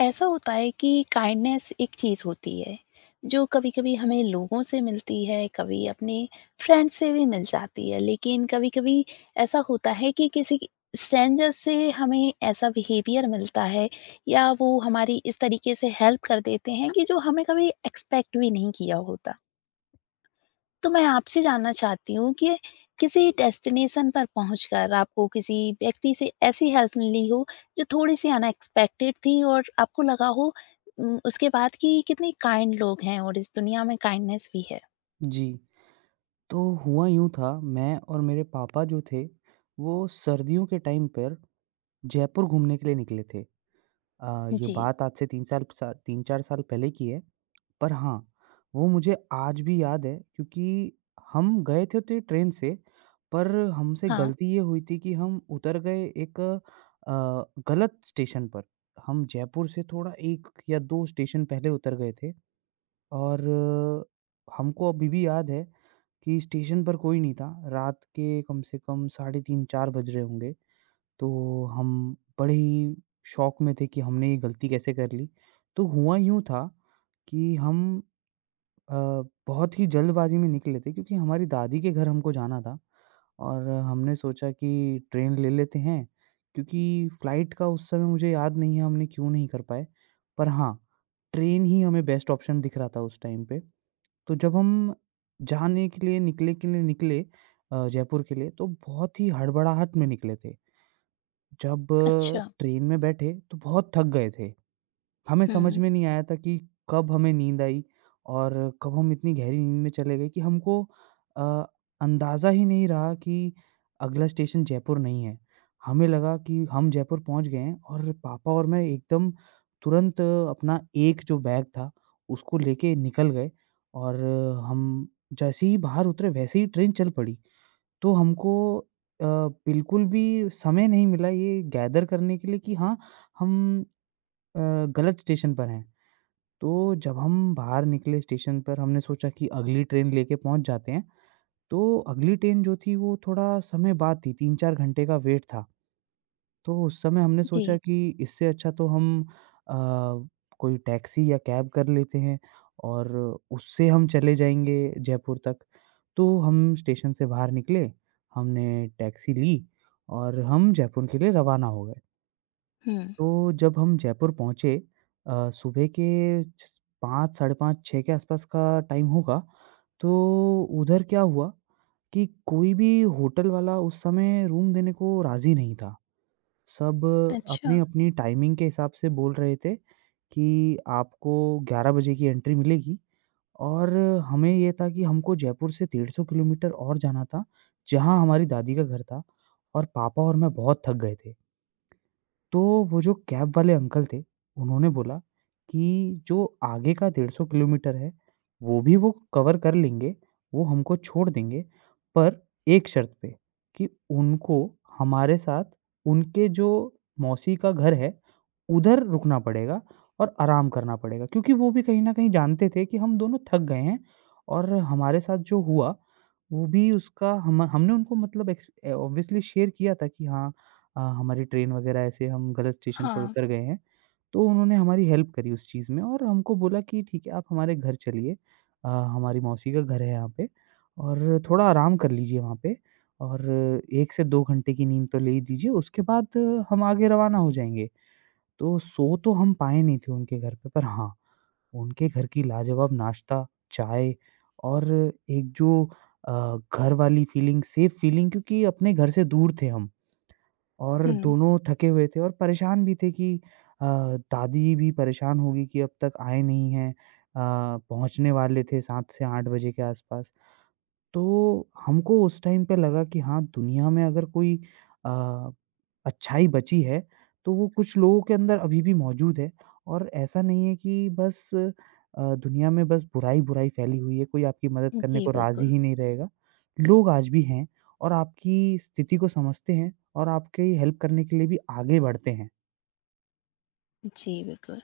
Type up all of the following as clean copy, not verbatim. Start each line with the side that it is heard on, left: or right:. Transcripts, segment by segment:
left: ऐसा होता है कि काइंडनेस एक चीज़ होती है जो कभी-कभी हमें लोगों से मिलती है, कभी अपने फ्रेंड से भी मिल जाती है। लेकिन कभी-कभी ऐसा होता है कि किसी स्ट्रेंजर से हमें ऐसा बिहेवियर मिलता है या वो हमारी इस तरीके से हेल्प कर देते हैं कि जो हमें कभी एक्सपेक्ट भी नहीं किया होता। तो मैं आपसे जानना चाहती हूँ कि किसी डेस्टिनेशन पर पहुँचकर आपको किसी व्यक्ति से ऐसी हेल्प मिली हो जो थोड़ी-सी अनएक्सपेक्टेड थी और आपको लगा हो उसके बाद कि कितने काइंड लोग हैं और इस दुनिया में काइंडनेस भी है?
right: जी, तो हुआ यूँ था। मैं और मेरे पापा जो थे, वो सर्दियों के टाइम पर जयपुर घूमने के लिए निकले थे। ये
left: जी।
right: बात आज से 3 साल सा 3-4 साल पहले की है, पर हाँ, वो मुझे आज भी याद है क्योंकि हम गए थे तो ट्रेन से। पर हमसे
left: हाँ।
right: गलती ये हुई थी कि हम उतर गए एक गलत स्टेशन पर। हम जयपुर से थोड़ा 1 या 2 स्टेशन पहले उतर गए थे और हमको अभी भी याद है कि स्टेशन पर कोई नहीं था। रात के कम से कम साढ़े 3-4 बज रहे होंगे। तो हम बड़े ही शॉक में थे कि हमने ये गलती कैसे कर ली। तो हुआ यूँ था कि हम अ, बहुत ही जल्दबाज़ी में निकले थे क्योंकि हमारी दादी के घर हमको जाना था और हमने सोचा कि ट्रेन ले लेते हैं, क्योंकि फ़्लाइट का उस समय मुझे याद नहीं है हमने क्यों नहीं कर पाए। पर हाँ, ट्रेन ही हमें बेस्ट ऑप्शन दिख रहा था उस टाइम पे। तो जब हम जाने के लिए निकले जयपुर के लिए, तो बहुत ही हड़बड़ाहट में निकले थे। जब
left: अच्छा।
right: ट्रेन में बैठे तो बहुत थक गए थे। हमें समझ
left: हुँ।
right: में नहीं आया था कि कब हमें नींद आई और कब हम इतनी गहरी नींद में चले गए कि हमको अ, अंदाज़ा ही नहीं रहा कि अगला स्टेशन जयपुर नहीं है। हमें लगा कि हम जयपुर पहुँच गए हैं और पापा और मैं एकदम तुरंत अपना एक जो बैग था उसको लेके निकल गए, और हम जैसे ही बाहर उतरे वैसे ही ट्रेन चल पड़ी। तो हमको अ, बिल्कुल भी समय नहीं मिला ये गैदर करने के लिए कि हाँ, हम अ, गलत स्टेशन पर हैं। तो जब हम बाहर निकले स्टेशन पर, हमने सोचा कि अगली ट्रेन लेके पहुँच जाते हैं। तो अगली ट्रेन जो थी वो थोड़ा समय बाद थी, 3-4 घंटे का वेट था। तो उस समय हमने सोचा
left: जी।
right: कि इससे अच्छा तो हम अ, कोई टैक्सी या कैब कर लेते हैं और उससे हम चले जाएँगे जयपुर तक। तो हम स्टेशन से बाहर निकले, हमने टैक्सी ली और हम जयपुर के लिए रवाना हो गए।
left: हुँ।
right: तो जब हम जयपुर पहुँचे सुबह के छ 5, साढ़े 5, 6 के आसपास का टाइम होगा, तो उधर क्या हुआ कि कोई भी होटल वाला उस समय रूम देने को राज़ी नहीं था। सब
left: अच्छा।
right: अपनी-अपनी टाइमिंग के हिसाब से बोल रहे थे कि आपको 11 बजे की एंट्री मिलेगी, और हमें ये था कि हमको जयपुर से 150 किलोमीटर और जाना था, जहाँ हमारी दादी का घर था, और पापा और मैं बहुत थक गए थे। तो वो जो कैब वाले अंकल थे, उन्होंने बोला कि जो आगे का 150 किलोमीटर है, वो भी वो कवर कर लेंगे, वो हमको छोड़ देंगे, पर एक शर्त पे, कि उनको हमारे साथ उनके जो मौसी का घर है, उधर रुकना पड़ेगा और आराम करना पड़ेगा। क्योंकि वो भी कहीं न कहीं जानते थे कि हम दोनों थक गए हैं, और हमारे साथ जो हुआ, वो भी उसका हम हमने उनको मतलब ऑब्वियसली शेयर किया था कि हाँ, हाँ, हमारी ट्रेन वगैरह ऐसे हम गलत स्टेशन पर
left: हाँ।
right: उतर गए हैं। तो उन्होंने हमारी हेल्प करी उस चीज़ में और हमको बोला कि ठीक है, आप हमारे घर चलिए। हमारी मौसी का घर है यहाँ पे, और थोड़ा आराम कर लीजिए वहाँ पे, और 1 से 2 घंटे की नींद तो ले ही लीजिए, उसके बाद हम आगे रवाना हो जाएँगे। तो सो तो हम पाए नहीं थे उनके घर पे, पर हाँ, उनके घर की लाजवाब नाश्ता, चाय और एक जो अ, घर वाली फीलिंग, सेफ फीलिंग, क्योंकि अपने घर से दूर थे हम, और
left: हुँ।
right: दोनों थके हुए थे और परेशान भी थे कि दादी भी परेशान होगी कि अब तक आए नहीं हैं। पहुँचने वाले थे 7 से 8 बजे के आसपास। तो हमको उस टाइम पे लगा कि हाँ, दुनिया में अगर कोई अ, अच्छाई बची है, तो वो कुछ लोगों के अंदर अभी भी मौजूद है, और ऐसा नहीं है कि बस दुनिया में बस बुराई-बुराई फैली हुई है, कोई आपकी मदद करने
left: जी,
right: को राज़ी
left: बिल्कुल।
right: ही नहीं रहेगा। लोग आज भी हैं और आपकी स्थिति को समझते हैं और आपकी हेल्प करने के लिए भी आगे बढ़ते हैं।
left: जी, बिल्कुल।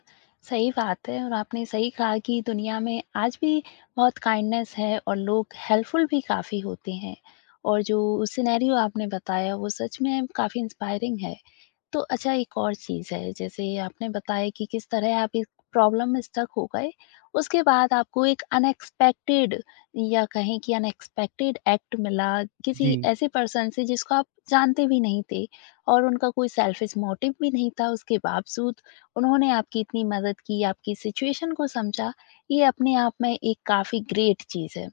left: सही बात है और आपने सही कहा कि दुनिया में आज भी बहुत काइंडनेस है और लोग हेल्पफुल भी काफ़ी होते हैं और जो सिनेरियो आपने बताया वो सच में काफ़ी इंस्पायरिंग है। तो अच्छा एक और चीज़ है जैसे आपने बताया कि किस तरह आप इस प्रॉब्लम में स्टक हो गए, उसके बाद आपको एक अनएक्सपेक्टेड या कहें कि अनएक्सपेक्टेड एक्ट मिला किसी
right: जी।
left: ऐसे पर्सन से जिसको आप जानते भी नहीं थे और उनका कोई सेल्फिश मोटिव भी नहीं था, उसके बावजूद उन्होंने आपकी इतनी मदद की, आपकी सिचुएशन को समझा, ये अपने आप में एक काफ़ी ग्रेट चीज़ है।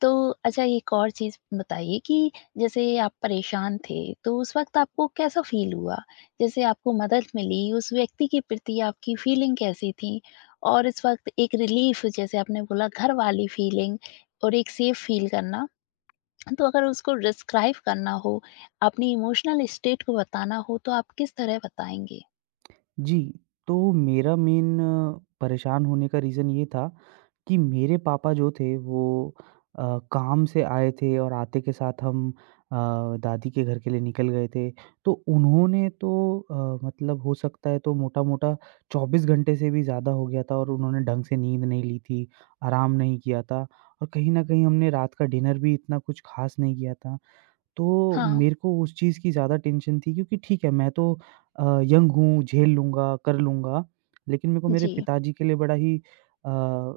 left: तो अच्छा एक और चीज़ बताइए कि जैसे आप परेशान थे, तो उस वक़्त आपको कैसा फ़ील हुआ? जैसे आपको मदद मिली, उस व्यक्ति के प्रति आपकी फ़ीलिंग कैसी थी? और इस वक़्त एक रिलीफ़ जैसे आपने बोला घर वाली फ़ीलिंग और एक सेफ़ फ़ील करना, तो अगर उसको डिस्क्राइब करना हो, अपनी इमोशनल स्टेट को बताना हो, तो आप किस तरह बताएँगे?
right: जी, तो मेरा मेन परेशान होने का रीज़न ये था कि मेरे पापा जो थे वो अ, काम से आए थे, और आते के साथ हम दादी के घर के लिए निकल गए थे। तो उन्होंने तो मतलब हो सकता है तो मोटा-मोटा 24 घंटे से भी ज़्यादा हो गया था और उन्होंने ढंग से नींद नहीं ली थी, आराम नहीं किया था, और कहीं न कहीं हमने रात का डिनर भी इतना कुछ ख़ास नहीं किया था। तो
left: हाँ,
right: मेरे को उस चीज़ की ज़्यादा टेंशन थी, क्योंकि ठीक है मैं तो यंग हूँ, झेल लूँगा, कर लूँगा। लेकिन मेरे को मेरे
left: जी।
right: पिताजी के लिए बड़ा ही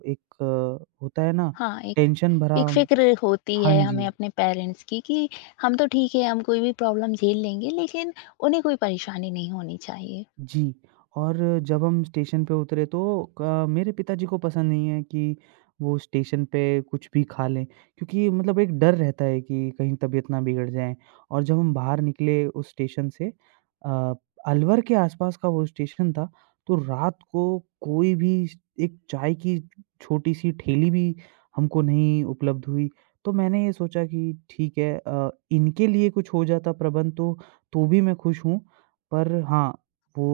right: एक, होता है ना,
left: हाँ, एक
right: टेंशन भरा।
left: एक फ़िक्र होती
right: हाँ
left: है हमें
right: जी।
left: अपने पेरेंट्स की कि हम तो ठीक है, हम कोई भी प्रॉब्लम झेल लेंगे, लेकिन उन्हें कोई परेशानी नहीं होनी चाहिए।
right: जी, और जब हम स्टेशन पे उतरे तो क मेरे पिताजी को पसंद नहीं है कि वो स्टेशन पे कुछ भी खा लें, क्योंकि मतलब एक डर रहता है कि कहीं तबीयत ना बिगड़ जाए। और जब हम बाहर निकले उस स्टेशन से, अ, अलवर के आसपास का वो स्टेशन था, तो रात को कोई भी स एक चाय की छोटी-सी ठेली भी हमको नहीं उपलब्ध हुई। तो मैंने ये सोचा कि ठीक है, इनके लिए कुछ हो जाता प्रबंध तो भी मैं खुश हूँ। पर हाँ, वो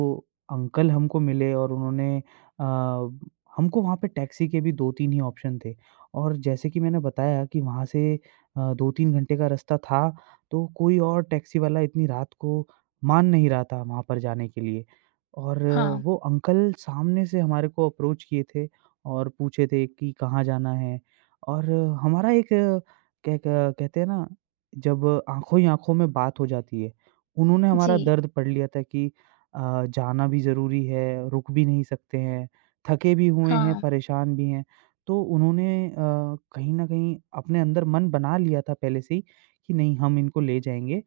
right: अंकल हमको मिले और उन्होंने अ, हमको, वहाँ पे टैक्सी के भी 2-3 ही ऑप्शन थे, और जैसे कि मैंने बताया कि वहाँ से 2-3 घंटे का रास्ता था, तो कोई और टैक्सी वाला इतनी रात को मान नहीं रहा था वहाँ पर जाने के लिए। और
left: हाँ।
right: वो अंकल सामने से हमारे को अप्रोच किए थे और पूछे थे कि कहाँ जाना है, और हमारा एक क्या, क कहते हैं ना, जब आँखों ही आँखों में बात हो जाती है, उन्होंने हमारा
left: जी।
right: दर्द पढ़ लिया था कि जाना भी ज़रूरी है, रुक भी नहीं सकते हैं, थके भी हुए हैं,
left: हाँ।
right: परेशान भी हैं। तो उन्होंने कहीं न कहीं अपने अंदर मन बना लिया था पहले से ही कि नहीं, हम इनको ले जाएँगे।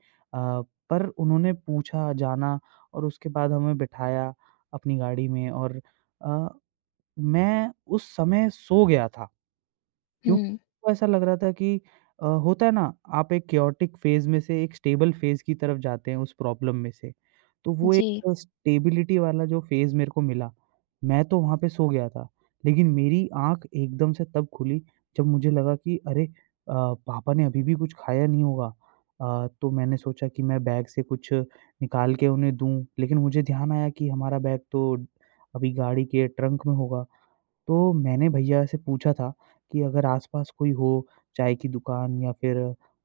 right: पर उन्होंने पूछा, जाना, और उसके बाद हमें बिठाया अपनी गाड़ी में, और अ, मैं उस समय सो गया था। क्यों
left: हुँ।
right: को ऐसा लग रहा था कि होता है ना, आप एक केओटिक फेज़ में से एक स्टेबल फेज़ की तरफ जाते हैं उस प्रॉब्लम में से। तो वो एक
left: जी।
right: स्टेबिलिटी वाला जो फेज़ मेरे को मिला, मैं तो वहाँ पे सो गया था। लेकिन मेरी आँख एकदम से तब खुली जब मुझे लगा कि अरे! पापा ने अभी भी कुछ खाया नहीं होगा। तो मैंने सोचा कि मैं बैग से कुछ निकाल के उन्हें दूँ, लेकिन मुझे ध्यान आया कि हमारा बैग तो अभी गाड़ी के ट्रंक में होगा। तो मैंने भैया से पूछा था कि अगर आस-पास कोई हो, चाय की दुकान या फिर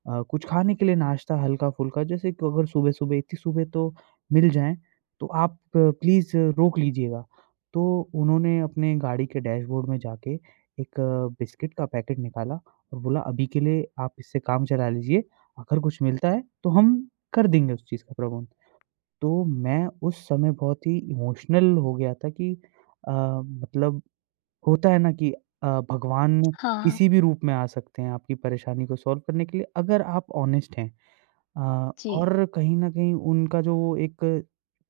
right: कुछ खाने के लिए नाश्ता हल्का-फुल्का, जैसे कि अगर सुबह-सुबह इतनी सुबह तो मिल जाएँ, तो आप प्लीज़ रोक लीजिएगा। तो उन्होंने अपने गाड़ी के डैशबोर्ड में जाके एक बिस्किट का पैकेट निकाला और बोला अभी के लिए आप इससे काम चला लीजिए, अगर कुछ मिलता है तो हम कर देंगे उस चीज़ का प्रबंध। तो मैं उस समय बहुत ही इमोशनल हो गया था कि मतलब होता है ना कि भगवान
left: हाँ।
right: किसी भी रूप में आ सकते हैं आपकी परेशानी को सॉल्व करने के लिए, अगर आप ऑनेस्ट हैं।
left: जी।
right: और कहीं न कहीं उनका जो वो एक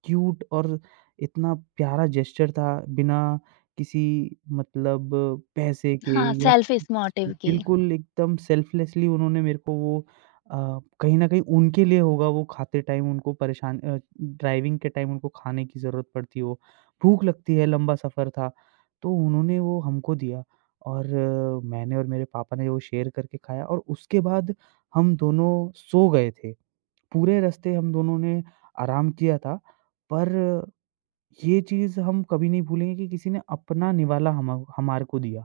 right: क्यूट और इतना प्यारा जेस्चर था, बिना किसी मतलब पैसे के
left: हाँ,
right: या
left: सेल्फ़ इस मोटिव के।
right: बिल्कुल एकदम सेल्फलेसली उन्होंने मेरे को वो, अ, कहीं न कहीं उनके लिए होगा, वो खाते टाइम उनको परेशान, ड्राइविंग के टाइम उनको खाने की ज़रूरत पड़ती हो, भूख लगती है, लंबा सफ़र था, तो उन्होंने वो हमको दिया। और मैंने और मेरे पापा ने वो शेयर करके खाया, और उसके बाद हम दोनों सो गए थे। पूरे रास्ते हम दोनों ने आराम किया था, पर ये चीज़ हम कभी नहीं भूलेंगे कि किसी ने अपना निवाला हम हमारे को दिया।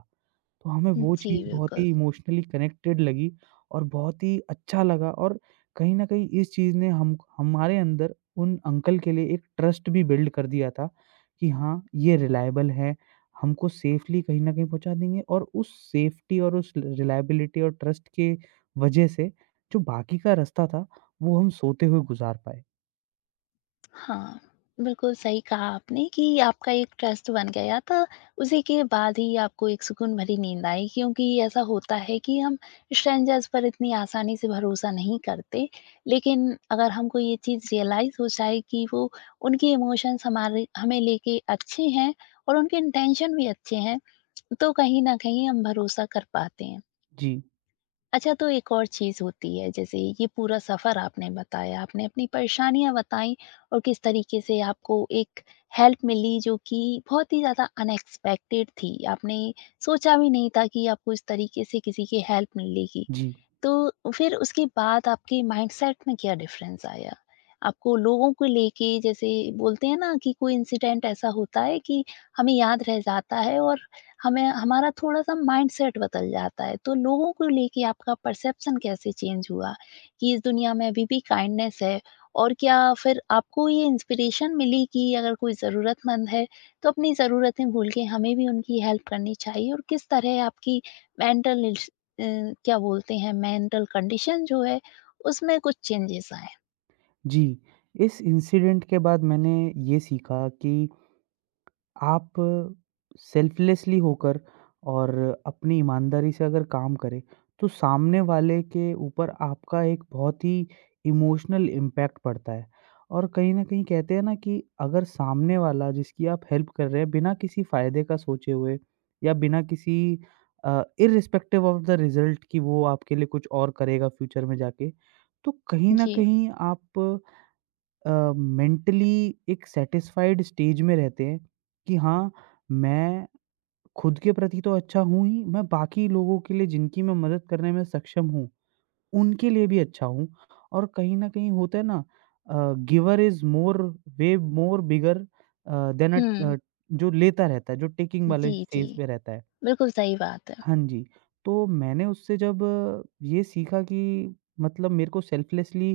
right: तो हमें वो
left: जी,
right: चीज़ बहुत
left: बिल्कुल।
right: ही इमोशनली कनेक्टेड लगी और बहुत ही अच्छा लगा, और कहीं न कहीं इस चीज़ ने हम हमारे अंदर उन अंकल के लिए एक ट्रस्ट भी बिल्ड कर दिया था कि हाँ, ये रिलाएबल हैं, हमको सेफ़ली कहीं न कहीं पहुँचा देंगे, और उस सेफ़्टी और उस रिलाएबिलिटी और ट्रस्ट के वजह से जो बाकी का रास्ता था, वो हम सोते हुए गुज़ार पाए।
left: हाँ, बिल्कुल सही कहा आपने कि आपका एक ट्रस्ट बन गया था, उसी के बाद ही आपको एक सुकून भरी नींद आई, क्योंकि ऐसा होता है कि हम स्ट्रेंजर्स पर इतनी आसानी से भरोसा नहीं करते। लेकिन अगर हमको ये चीज़ रियलाइज़ हो जाए कि वो उनके इमोशंस हमारे हमें लेके अच्छे हैं और उनके इंटेंशन भी अच्छे हैं, तो कहीं न कहीं हम भरोसा कर पाते हैं।
right: जी,
left: अच्छा, तो एक और चीज़ होती है जैसे ये पूरा सफ़र आपने बताया, आपने अपनी परेशानियाँ बताई और किस तरीके से आपको एक हेल्प मिली जो कि बहुत ही ज़्यादा अनएक्सपेक्टेड थी। आपने सोचा भी नहीं था कि आपको इस तरीके से किसी की हेल्प मिलेगी।
right: जी,
left: तो फिर उसके बाद आपके माइंडसेट में क्या डिफरेंस आया? आपको लोगों को लेके, जैसे बोलते हैं ना कि कोई इंसिडेंट ऐसा होता है कि हमें याद रह जाता है और हमें हमारा थोड़ा-सा माइंडसेट बदल जाता है। तो लोगों को लेके आपका परसेप्शन कैसे चेंज हुआ कि इस दुनिया में अभी भी काइंडनेस है? और क्या फिर आपको ये इंस्पिरेशन मिली कि अगर कोई ज़रूरतमंद है, तो अपनी ज़रूरतें भूल के हमें भी उनकी हेल्प करनी चाहिए, और किस तरह आपकी मेंटल, अ, क्या बोलते हैं, मेंटल कंडीशन जो है उसमें कुछ चेंजेस आए?
right: जी। इस इंसिडेंट के बाद मैंने ये सीखा कि आप सेल्फ़लेसली होकर और अपनी ईमानदारी से अगर काम करें, तो सामने वाले के ऊपर आपका एक बहुत ही इमोशनल इम्पैक्ट पड़ता है। और कहीं न कहीं कहते हैं ना, कि अगर सामने वाला जिसकी आप हेल्प कर रहे हैं, बिना किसी फ़ायदे का सोचे हुए या बिना किसी, इर्रेस्पेक्टिव ऑफ़ द रिज़ल्ट कि वो आपके लिए कुछ और करेगा फ्यूचर में जाके, तो कहीं न
left: जी।
right: कहीं आप मेंटली एक सैटिस्फाइड स्टेज में रहते हैं कि हाँ, मैं खुद के प्रति तो अच्छा हूँ ही, मैं बाकी लोगों के लिए जिनकी मैं मदद करने में सक्षम हूँ, उनके लिए भी अच्छा हूँ। और कहीं न कहीं होता है ना, giver is more, way more bigger than
left: हुँ।
right: जो लेता रहता है, जो टेकिंग वाले
left: जी, जी।
right: फेज़ पे रहता है।
left: बिल्कुल सही बात है।
right: हाँ जी, तो मैंने उससे जब ये सीखा कि मतलब मेरे को सेल्फ़लेसली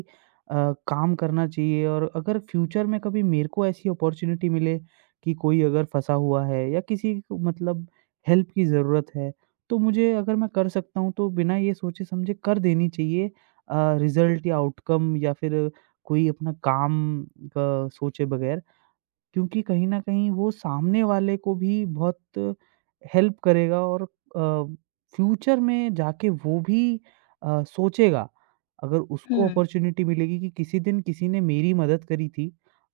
right: अ, काम करना चाहिए, और अगर फ्यूचर में कभी मेरे को ऐसी अपॉर्च्युनिटी मिले कि कोई अगर फँसा हुआ है या किसी को मतलब हेल्प की ज़रूरत है, तो मुझे, अगर मैं कर सकता हूँ तो बिना ये सोचे समझे कर देनी चाहिए। रिज़ल्ट या आउटकम या फिर कोई अपना काम का सोचे बगैर, क्योंकि कहीं न कहीं वो सामने वाले को भी बहुत हेल्प करेगा, और फ्यूचर में जाके वो भी सोचेगा। अगर
left: हुँ।
right: उसको अपॉर्च्युनिटी मिलेगी कि किसी दिन किसी ने मेरी मदद करी थी,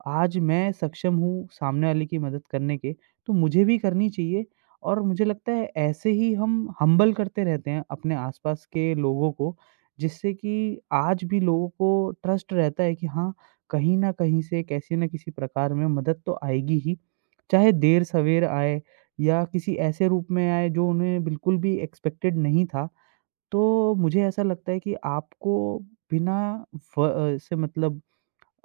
right: आज मैं सक्षम हूँ सामने वाले की मदद करने के, तो मुझे भी करनी चाहिए। और मुझे लगता है ऐसे ही हम हम्बल करते रहते हैं अपने आस-पास के लोगों को, जिससे कि आज भी लोगों को ट्रस्ट रहता है कि हाँ, कहीं न कहीं से कैसे न किसी प्रकार में मदद तो आएगी ही, चाहे देर-सवेर आए या किसी ऐसे रूप में आए जो उन्हें बिल्कुल भी एक्सपेक्टेड नहीं था। तो मुझे ऐसा लगता है कि आपको बिना, से मतलब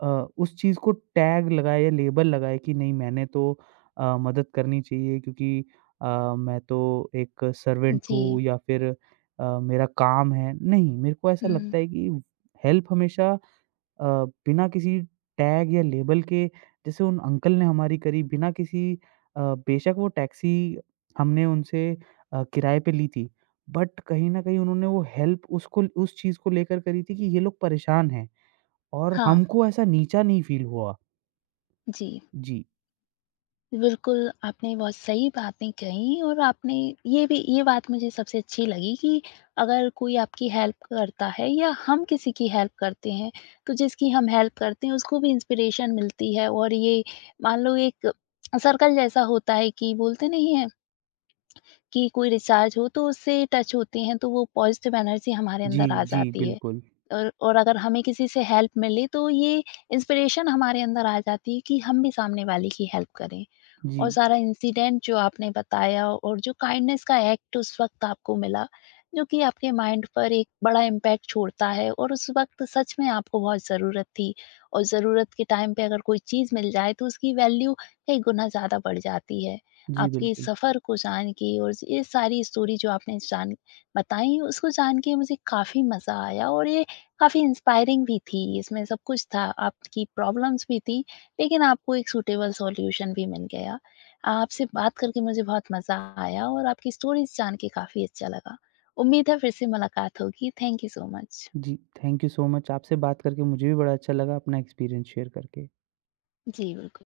right: उस चीज़ को टैग लगाए या लेबल लगाए कि नहीं मैंने तो मदद करनी चाहिए क्योंकि मैं तो एक सर्वेंट
left: जी।
right: हूँ या फिर मेरा काम है। नहीं, मेरे को ऐसा
left: हुँ।
right: लगता है कि हेल्प हमेशा, अ, बिना किसी टैग या लेबल के, जैसे उन अंकल ने हमारी करी बिना किसी, अ, बेशक वो टैक्सी हमने उनसे किराए पे ली थी, बट कहीं न कहीं उन्होंने वो हेल्प उसको उस चीज़ को लेकर करी थी कि ये लोग परेशान हैं, और
left: हाँ,
right: हमको ऐसा नीचा नहीं फ़ील हुआ।
left: जी।
right: जी।
left: बिल्कुल, आपने बहुत सही बातें कहीं, और आपने ये बात मुझे सबसे अच्छी लगी कि अगर कोई आपकी हेल्प करता है या हम किसी की हेल्प करते हैं, तो जिसकी हम हेल्प करते हैं उसको भी इंस्पिरेशन मिलती है। और ये, मान लो, एक सर्कल जैसा होता है कि बोलते नहीं है कि कोई रिचार्ज हो तो उससे टच होती हैं, तो वो पॉज़िटिव एनर्जी हमारे
right: जी,
left: अंदर आ
right: जी,
left: जाती है।
right: बिल्कुल।
left: और अगर हमें किसी से हेल्प मिले तो ये इंस्पिरेशन हमारे अंदर आ जाती है कि हम भी सामने वाले की हेल्प करें।
right: जी।
left: और सारा इंसिडेंट जो आपने बताया और जो काइंडनेस का एक्ट उस वक़्त आपको मिला, जो कि आपके माइंड पर एक बड़ा इम्पैक्ट छोड़ता है, और उस वक़्त सच में आपको बहुत ज़रूरत थी, और ज़रूरत के टाइम पे अगर कोई चीज़ मिल जाए तो उसकी वैल्यू कई गुना ज़्यादा बढ़ जाती है।
right: जी,
left: आपके इस
right: बिल्कुल।
left: सफ़र को जान के और ये सारी स्टोरी जो आपने जान बताई उसको जान के मुझे काफ़ी मज़ा आया, और ये काफ़ी इंस्पायरिंग भी थी, इसमें सब कुछ था, आपकी प्रॉब्लम्स भी थी, लेकिन आपको एक सूटेबल सॉल्यूशन भी मिल गया। आपसे बात करके मुझे बहुत मज़ा आया और आपकी स्टोरीज़ जान के काफ़ी अच्छा लगा। उम्मीद है फिर से मुलाकात होगी। Thank you so much.
right: जी, थैंक यू सो मच। आपसे बात करके मुझे भी बड़ा अच्छा लगा अपना एक्सपीरियंस शेयर करके।
left: जी, बिल्कुल।